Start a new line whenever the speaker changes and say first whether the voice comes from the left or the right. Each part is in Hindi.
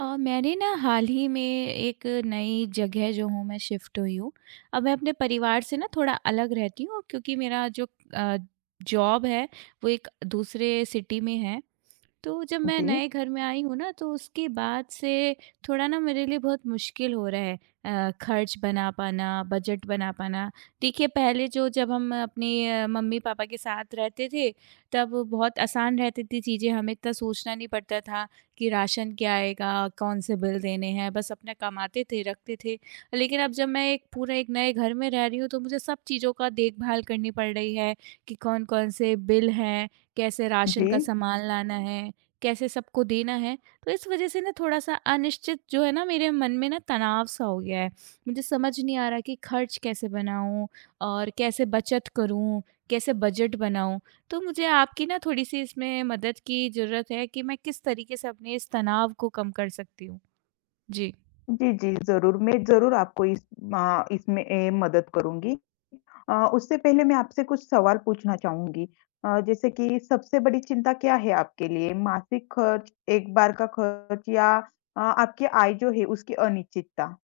right: मैंने ना हाल ही में एक नई जगह जो हूँ मैं शिफ्ट हुई हूँ। अब मैं अपने परिवार से ना थोड़ा अलग रहती हूँ, और क्योंकि मेरा जो अ, जॉब है वो एक दूसरे सिटी में है, तो जब मैं
left: जी,
right: नए घर में आई हूँ ना, तो उसके बाद से थोड़ा ना मेरे लिए बहुत मुश्किल हो रहा है खर्च बना पाना, बजट बना पाना। देखिए पहले जो जब हम अपने मम्मी-पापा के साथ रहते थे, तब बहुत आसान रहती थी चीज़ें, हमें इतना सोचना नहीं पड़ता था कि राशन क्या आएगा, कौन से बिल देने हैं, बस अपना कमाते थे, रखते थे। लेकिन अब जब मैं एक पूरे एक नए घर में रह रही हूँ, तो मुझे सब चीज़ों का देखभाल करनी पड़ रही है कि कौन-कौन से बिल हैं, कैसे राशन
left: जी।
right: का सामान लाना है, कैसे सबको देना है, तो इस वज़ह से ना थोड़ा-सा अनिश्चित जो है ना मेरे मन में ना तनाव-सा हो गया है। मुझे समझ नहीं आ रहा कि खर्च कैसे बनाऊँ और कैसे बचत करूँ, कैसे बजट बनाऊँ? तो मुझे आपकी ना थोड़ी-सी इसमें मदद की ज़रूरत है कि मैं किस तरीके से अपने इस तनाव को कम कर सकती हूँ? जी।
left: जी, जी, ज़रूर, मैं ज़रूर आपको इसमें मदद करूँगी। उससे पहले मैं आपसे कुछ सवाल पूछना चाहूँगी। जैसे कि सबसे बड़ी चिंता क्या है आपके लिए? मासिक खर्च, एक बार का खर्च या आपकी आय जो है उसकी अनिश्चितता?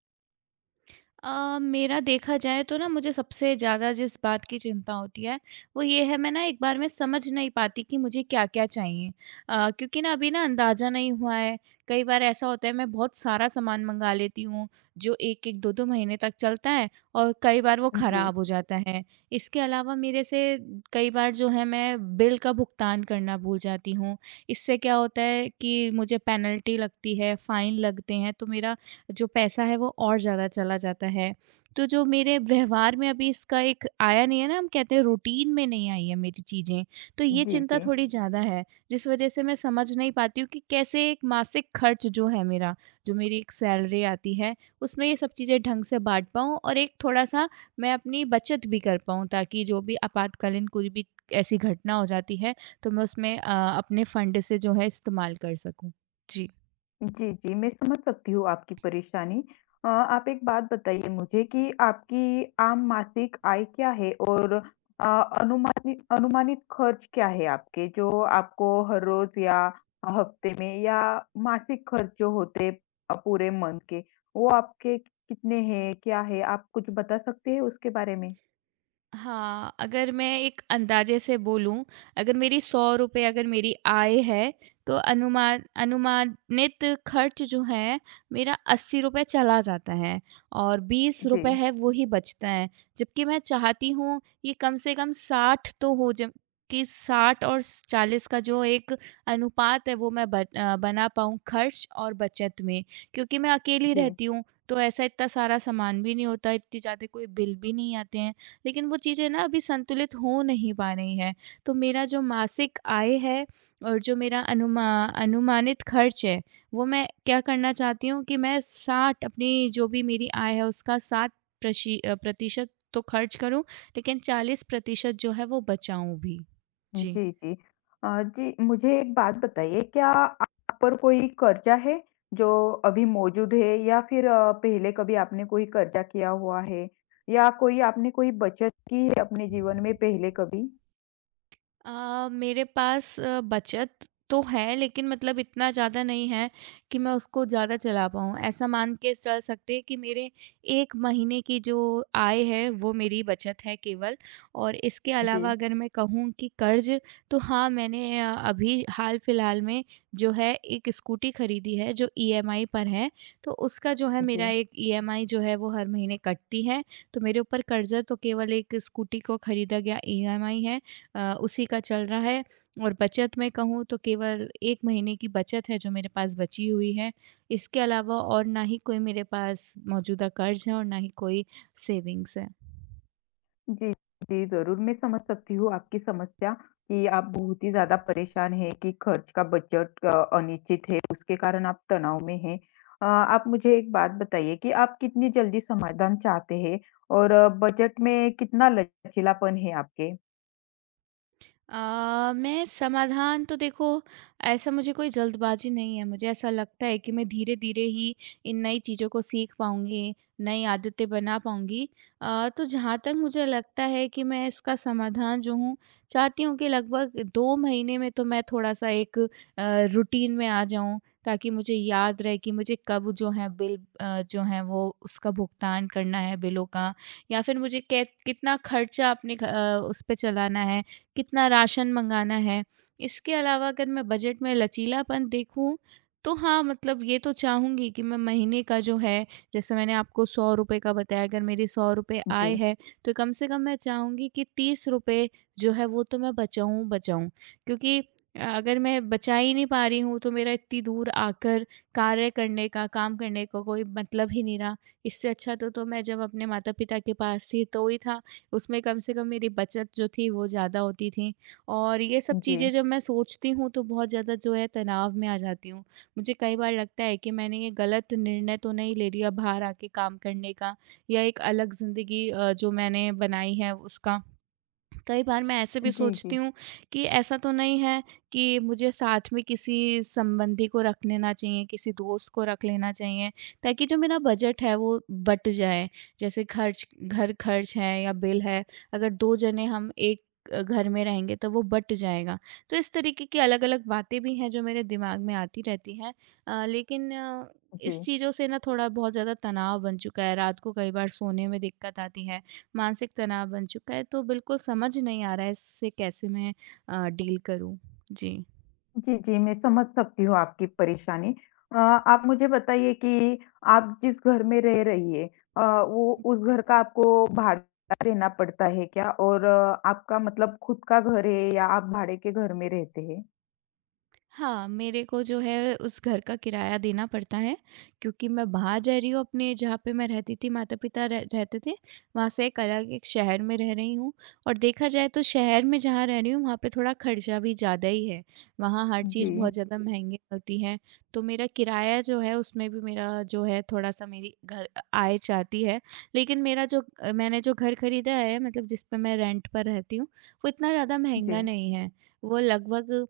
right: मेरा देखा जाए तो ना मुझे सबसे ज़्यादा जिस बात की चिंता होती है वो ये है, मैं ना एक बार में समझ नहीं पाती कि मुझे क्या-क्या चाहिए। क्योंकि ना अभी ना अंदाज़ा नहीं हुआ है। कई बार ऐसा होता है मैं बहुत सारा सामान मँगा लेती हूँ जो 1-1 2-2 महीने तक चलता है और कई बार वो
left: जी,
right: ख़राब हो जाता है। इसके अलावा मेरे से कई बार जो है मैं बिल का भुगतान करना भूल जाती हूँ। इससे क्या होता है कि मुझे पेनल्टी लगती है, फ़ाइन लगते हैं, तो मेरा जो पैसा है वो और ज़्यादा चला जाता है। तो जो मेरे व्यवहार में अभी इसका एक आया नहीं है ना, हम कहते हैं रूटीन में नहीं आई है मेरी चीज़ें, तो ये
left: जी,
right: चिंता
left: जी।
right: थोड़ी ज़्यादा है, जिस वजह से मैं समझ नहीं पाती हूँ कि कैसे एक मासिक खर्च जो है मेरा, जो मेरी एक सैलरी आती है, उसमें ये सब चीज़ें ढंग से बाँट पाऊँ और एक थोड़ा-सा मैं अपनी बचत भी कर पाऊँ, ताकि जो भी आपातकालीन कोई भी ऐसी घटना हो जाती है, तो मैं उसमें अपने फंड से जो है इस्तेमाल कर सकूँ। जी।
left: जी, जी, मैं समझ सकती हूँ आपकी परेशानी। आप एक बात बताइए मुझे कि आपकी आम मासिक आय क्या है? और अ, अनुमानित खर्च क्या है आपके? जो आपको हर रोज़ या हफ्ते में या मासिक खर्च जो होते पूरे मंथ के, वो आपके कितने हैं? क्या है? आप कुछ बता सकते हैं उसके बारे में?
right: हाँ, अगर मैं एक अंदाज़े से बोलूँ, अगर मेरी ₹100 अगर मेरी आय है, तो अनुमानित खर्च जो है, मेरा ₹80 चला जाता है और ₹20
left: जी,
right: है, वो ही बचता है। जबकि मैं चाहती हूँ, ये कम से कम 60 तो हो ज कि 60 और 40 का जो एक अनुपात है, वो मैं बना पाऊँ खर्च और बचत में। क्योंकि मैं अकेली
left: जी।
right: रहती हूँ, तो ऐसा इतना सारा सामान भी नहीं होता, इतनी ज़्यादा कोई बिल भी नहीं आते हैं। लेकिन वो चीज़ें ना अभी संतुलित हो नहीं पा रही हैं। तो मेरा जो मासिक आय है और जो मेरा अनुमानित खर्च है, वो मैं क्या करना चाहती हूँ कि मैं 60 अपनी जो भी मेरी आय है उसका 60 प्रतिशत तो खर्च करूँ, लेकिन 40% जो है वो बचाऊँ भी। जी।
left: जी, जी। जी, मुझे एक बात बताइए क्या आप पर कोई कर्ज़ा है, जो अभी मौजूद है या फिर पहले कभी आपने कोई कर्ज़ा किया हुआ है? या कोई आपने कोई बचत की है अपने जीवन में पहले कभी?
right: मेरे पास बचत तो है, लेकिन मतलब इतना ज़्यादा नहीं है कि मैं उसको ज़्यादा चला पाऊँ। ऐसा मान के चल सकते हैं कि मेरे 1 महीने की जो आय है वो मेरी बचत है केवल, और इसके अलावा
left: जी,
right: अगर मैं कहूँ कि कर्ज़, तो हाँ, मैंने अभी हाल-फिलहाल में जो है एक स्कूटी खरीदी है जो ईएमआई पर है। तो उसका जो है मेरा
left: जी।
right: एक ईएमआई जो है वो हर महीने कटती है। तो मेरे ऊपर कर्ज़ा तो केवल एक स्कूटी को खरीदा गया ईएमआई है, उसी का चल रहा है, और बचत मैं कहूँ तो केवल 1 महीने की बचत है जो मेरे पास बची हुई है। इसके अलावा और ना ही कोई मेरे पास मौजूदा कर्ज़ है और ना ही कोई सेविंग्स है।
left: जी, जी, ज़रूर मैं समझ सकती हूँ आपकी समस्या कि आप बहुत ही ज़्यादा परेशान हैं कि खर्च का बजट अनिश्चित है, उसके कारण आप तनाव में हैं। आप मुझे एक बात बताइए कि आप कितनी जल्दी समाधान चाहते हैं और बजट में कितना लचीलापन है आपके?
right: मैं समाधान तो देखो ऐसा मुझे कोई जल्दबाजी नहीं है। मुझे ऐसा लगता है कि मैं धीरे-धीरे ही इन नई चीज़ों को सीख पाऊँगी, नई आदतें बना पाऊँगी। तो जहाँ तक मुझे लगता है कि मैं इसका समाधान जो हूँ, चाहती हूँ कि लगभग 2 महीने में तो मैं थोड़ा-सा एक रूटीन में आ जाऊँ, ताकि मुझे याद रहे कि मुझे कब जो है बिल जो है वो उसका भुगतान करना है बिलों का, या फिर मुझे कै कितना खर्चा अपने उस पे चलाना है। कितना राशन मंगाना है। इसके अलावा अगर मैं बजट में लचीलापन देखूँ, तो हाँ, मतलब ये तो चाहूँगी कि मैं महीने का जो है, जैसे मैंने आपको ₹100 का बताया, अगर मेरी ₹100 आय
left: जी,
right: है, तो कम से कम मैं चाहूँगी कि ₹30 जो है, वो तो मैं बचाऊँ। क्योंकि अगर मैं बचा ही नहीं पा रही हूँ, तो मेरा इतनी दूर आकर कार्य करने का, काम करने का कोई मतलब ही नहीं रहा। इससे अच्छा तो मैं जब अपने माता-पिता के पास थी, तो ही था। उसमें कम से कम मेरी बचत जो थी वो ज़्यादा होती थी, और ये सब
left: जी।
right: चीज़ें जब मैं सोचती हूँ तो बहुत ज़्यादा जो है तनाव में आ जाती हूँ। मुझे कई बार लगता है कि मैंने ये गलत निर्णय तो नहीं ले लिया बाहर आके काम करने का, या एक अलग ज़िंदगी जो मैंने बनाई है उसका। कई बार मैं ऐसे भी
left: जी,
right: सोचती
left: जी,
right: हूँ कि ऐसा तो नहीं है कि मुझे साथ में किसी संबंधी को रख लेना चाहिए, किसी दोस्त को रख लेना चाहिए, ताकि जो मेरा बजट है वो बँट जाए। जैसे खर्च घर खर्च है या बिल है, अगर 2 जने हम एक घर में रहेंगे तो वो बँट जाएगा। तो इस तरीके की अलग-अलग बातें भी हैं जो मेरे दिमाग में आती रहती हैं। लेकिन
left: जी।
right: इस चीज़ों से ना थोड़ा बहुत ज़्यादा तनाव बन चुका है, रात को कई बार सोने में दिक्कत आती है। मानसिक तनाव बन चुका है, तो बिल्कुल समझ नहीं आ रहा है इससे कैसे मैं डील करूँ? जी।
left: जी, जी, मैं समझ सकती हूँ आपकी परेशानी। आप मुझे बताइए कि आप जिस घर में रह रही है अ, वो उस घर का आपको भाड़ा देना पड़ता है क्या? और आपका मतलब खुद का घर है या आप भाड़े के घर में रहते हैं?
right: हाँ, मेरे को जो है उस घर का किराया देना पड़ता है, क्योंकि मैं बाहर रह रही हूँ अपने जहाँ पे मैं रहती थी माता-पिता रह रहते थे, वहाँ से एक अलग एक शहर में रह रही हूँ, और देखा जाए तो शहर में जहाँ रह रही हूँ वहाँ पे थोड़ा खर्चा भी ज़्यादा ही है। वहाँ हर चीज़
left: जी,
right: बहुत ज़्यादा महँगी मिलती है, तो मेरा किराया जो है उसमें भी मेरा जो है थोड़ा-सा मेरी घर आय जाती है। लेकिन मेरा जो मैंने जो घर खरीदा है मतलब जिस पे मैं रेंट पर रहती हूँ, वो इतना ज़्यादा
left: जी।
right: महँगा नहीं है। वो लगभग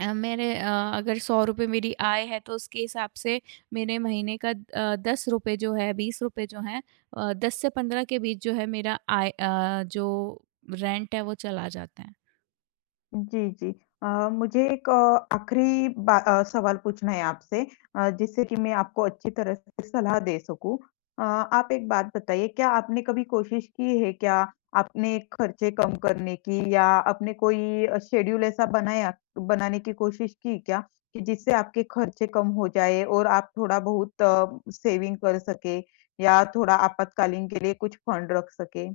right: मेरे अगर ₹100 मेरी आय है, तो उसके हिसाब से मेरे महीने का ₹10 जो है ₹20 जो है 10 से 15 के बीच जो है मेरा आय जो रेंट है वो चला जाता है।
left: जी, जी। अ, मुझे एक आखिरी सवाल पूछना है आपसे जिससे कि मैं आपको अच्छी तरह से सलाह दे सकूँ। आप एक बात बताइए क्या आपने कभी कोशिश की है क्या अपने खर्चे कम करने की या आपने कोई शेड्यूल ऐसा बनाया बनाने की कोशिश की क्या कि जिससे आपके खर्चे कम हो जाए और आप थोड़ा-बहुत सेविंग कर सकें या थोड़ा आपातकालीन के लिए कुछ फंड रख सकें?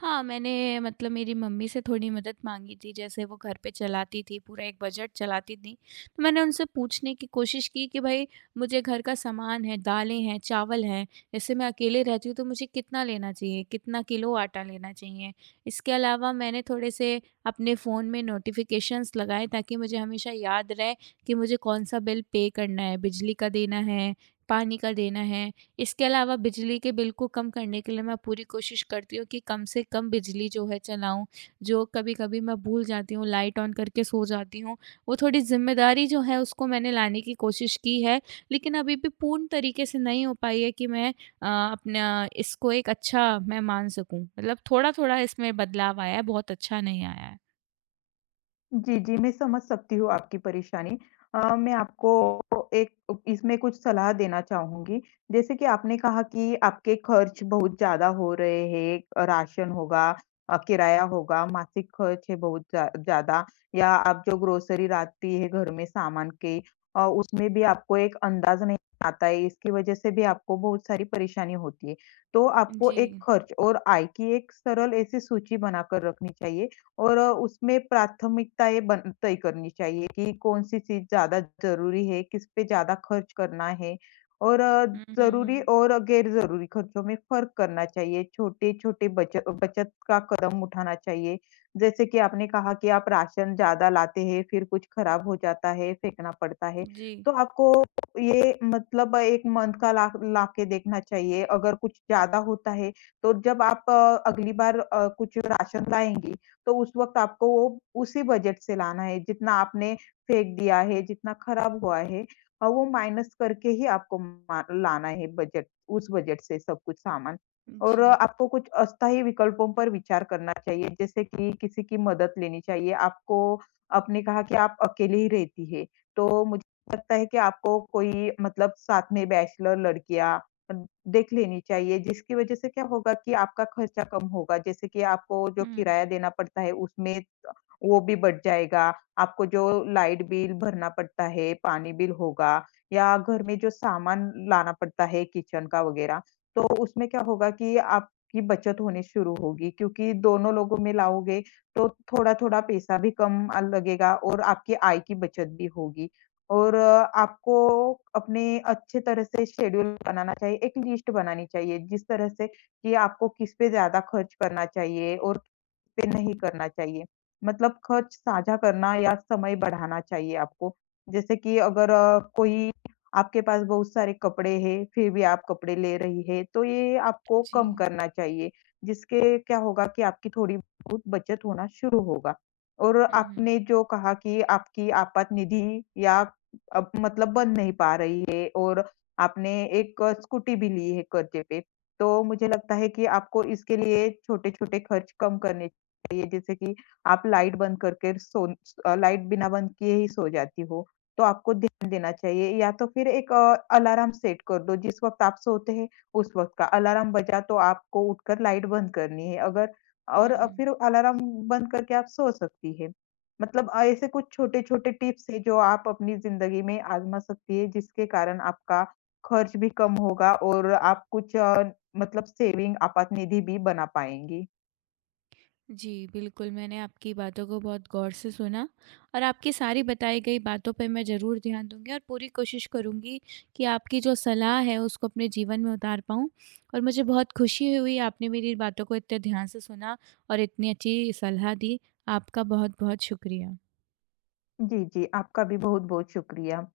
right: हाँ, मैंने मतलब मेरी मम्मी से थोड़ी मदद माँगी थी, जैसे वो घर पे चलाती थी, पूरा एक बजट चलाती थी। तो मैंने उनसे पूछने की कोशिश की कि भाई मुझे घर का सामान है, दालें हैं, चावल हैं, जैसे मैं अकेले रहती हूँ तो मुझे कितना लेना चाहिए, कितना किलो आटा लेना चाहिए। इसके अलावा मैंने थोड़े से अपने फ़ोन में नोटिफ़िकेशंस लगाए ताकि मुझे हमेशा याद रहे कि मुझे कौन-सा बिल पे करना है, बिजली का देना है, पानी का देना है। इसके अलावा बिजली के बिल को कम करने के लिए मैं पूरी कोशिश करती हूँ कि कम से कम बिजली जो है चलाऊँ। जो कभी-कभी मैं भूल जाती हूँ, लाइट ऑन करके सो जाती हूँ, वो थोड़ी ज़िम्मेदारी जो है उसको मैंने लाने की कोशिश की है, लेकिन अभी भी पूर्ण तरीके से नहीं हो पाई है कि मैं अपना इसको एक अच्छा मैं मान सकूँ। मतलब थोड़ा-थोड़ा इसमें बदलाव आया है, बहुत अच्छा नहीं आया है।
left: जी, जी, मैं समझ सकती हूँ आपकी परेशानी। मैं आपको एक इसमें कुछ सलाह देना चाहूँगी। जैसे कि आपने कहा कि आपके खर्च बहुत ज़्यादा हो रहे हैं, राशन होगा, किराया होगा, मासिक खर्च है बहुत ज़्यादा या आप जो ग्रोसरी लाती है घर में सामान के, उसमें भी आपको एक अंदाज़ नहीं आता है, इसकी वज़ह से भी आपको बहुत सारी परेशानी होती है। तो आपको
right: जी।
left: एक खर्च और आय की एक सरल ऐसी सूची बनाकर रखनी चाहिए और उसमें प्राथमिकताएँ बन तय करनी चाहिए कि कौन-सी चीज़ ज़्यादा ज़रूरी है, किस पे ज़्यादा खर्च करना है और
right: हुँ, हुँ,
left: ज़रूरी
right: हुँ।
left: और गैर-ज़रूरी खर्चों में फ़र्क करना चाहिए। छोटे-छोटे बचत बचत का कदम उठाना चाहिए। जैसे कि आपने कहा कि आप राशन ज़्यादा लाते हैं, फिर कुछ खराब हो जाता है, फेंकना पड़ता है।
right: जी,
left: तो आपको ये मतलब 1 मंथ का ला ला के देखना चाहिए। अगर कुछ ज़्यादा होता है, तो जब आप अगली बार कुछ राशन लाएँगी, तो उस वक़्त आपको वो उसी बजट से लाना है, जितना आपने फेंक दिया है, जितना खराब हुआ है, वो माइनस करके ही आपको मा लाना है बजट उस बजट से सब कुछ सामान। और
right: जी।
left: आपको कुछ अस्थायी विकल्पों पर विचार करना चाहिए, जैसे कि किसी की मदद लेनी चाहिए। आपको आपने कहा कि आप अकेले ही रहती है, तो मुझे लगता है कि आपको कोई मतलब साथ में बैचलर लड़कियाँ अन देख लेनी चाहिए, जिसकी वजह से क्या होगा कि आपका खर्चा कम होगा। जैसे कि आपको जो
right: हुँ,
left: किराया देना पड़ता है उसमें वो भी बच जाएगा। आपको जो लाइट बिल भरना पड़ता है, पानी बिल होगा या घर में जो सामान लाना पड़ता है किचन का वग़ैरह, तो उसमें क्या होगा कि आपकी बचत होनी शुरू होगी क्योंकि दोनों लोगों में लाओगे तो थोड़ा-थोड़ा पैसा भी कम लगेगा और आपकी आय की बचत भी होगी। और आपको अपने अच्छे तरह से शेड्यूल बनाना चाहिए, एक लिस्ट बनानी चाहिए जिस तरह से कि आपको किस पे ज़्यादा खर्च करना चाहिए और पे नहीं करना चाहिए। मतलब खर्च साझा करना या समय बढ़ाना चाहिए आपको। जैसे कि अगर कोई आपके पास बहुत सारे कपड़े हैं, फिर भी आप कपड़े ले रही है, तो ये आपको
right: जी।
left: कम करना चाहिए, जिसके क्या होगा कि आपकी थोड़ी-बहुत बचत होना शुरू होगा। और
right: हुँ, हुँ,
left: आपने जो कहा कि आपकी आपात निधि या अब मतलब बन नहीं पा रही है और आपने एक स्कूटी भी ली है कर्ज़े पे, तो मुझे लगता है कि आपको इसके लिए छोटे-छोटे खर्च कम करने ये जैसे कि आप लाइट बंद करके लाइट बिना बंद किए ही सो जाती हो, तो आपको ध्यान देना चाहिए या तो फिर एक अलार्म सेट कर दो, जिस वक़्त आप सोते हैं, उस वक़्त का अलार्म बजा तो आपको उठकर लाइट बंद करनी है अगर और
right: हुँ।
left: फिर अलार्म बंद करके आप सो सकती हैं। मतलब ऐसे कुछ छोटे-छोटे टिप्स हैं जो आप अपनी ज़िंदगी में आज़मा सकती हैं, जिसके कारण आपका खर्च भी कम होगा और आप कुछ मतलब सेविंग आपात निधि भी बना पाएँगी।
right: जी, बिल्कुल, मैंने आपकी बातों को बहुत गौर से सुना और आपकी सारी बताई गई बातों पे मैं ज़रूर ध्यान दूँगी और पूरी कोशिश करूँगी कि आपकी जो सलाह है, उसको अपने जीवन में उतार पाऊँ, और मुझे बहुत खुशी हुई आपने मेरी बातों को इतने ध्यान से सुना और इतनी अच्छी सलाह दी। आपका बहुत-बहुत शुक्रिया।
left: जी, जी, आपका भी बहुत-बहुत शुक्रिया।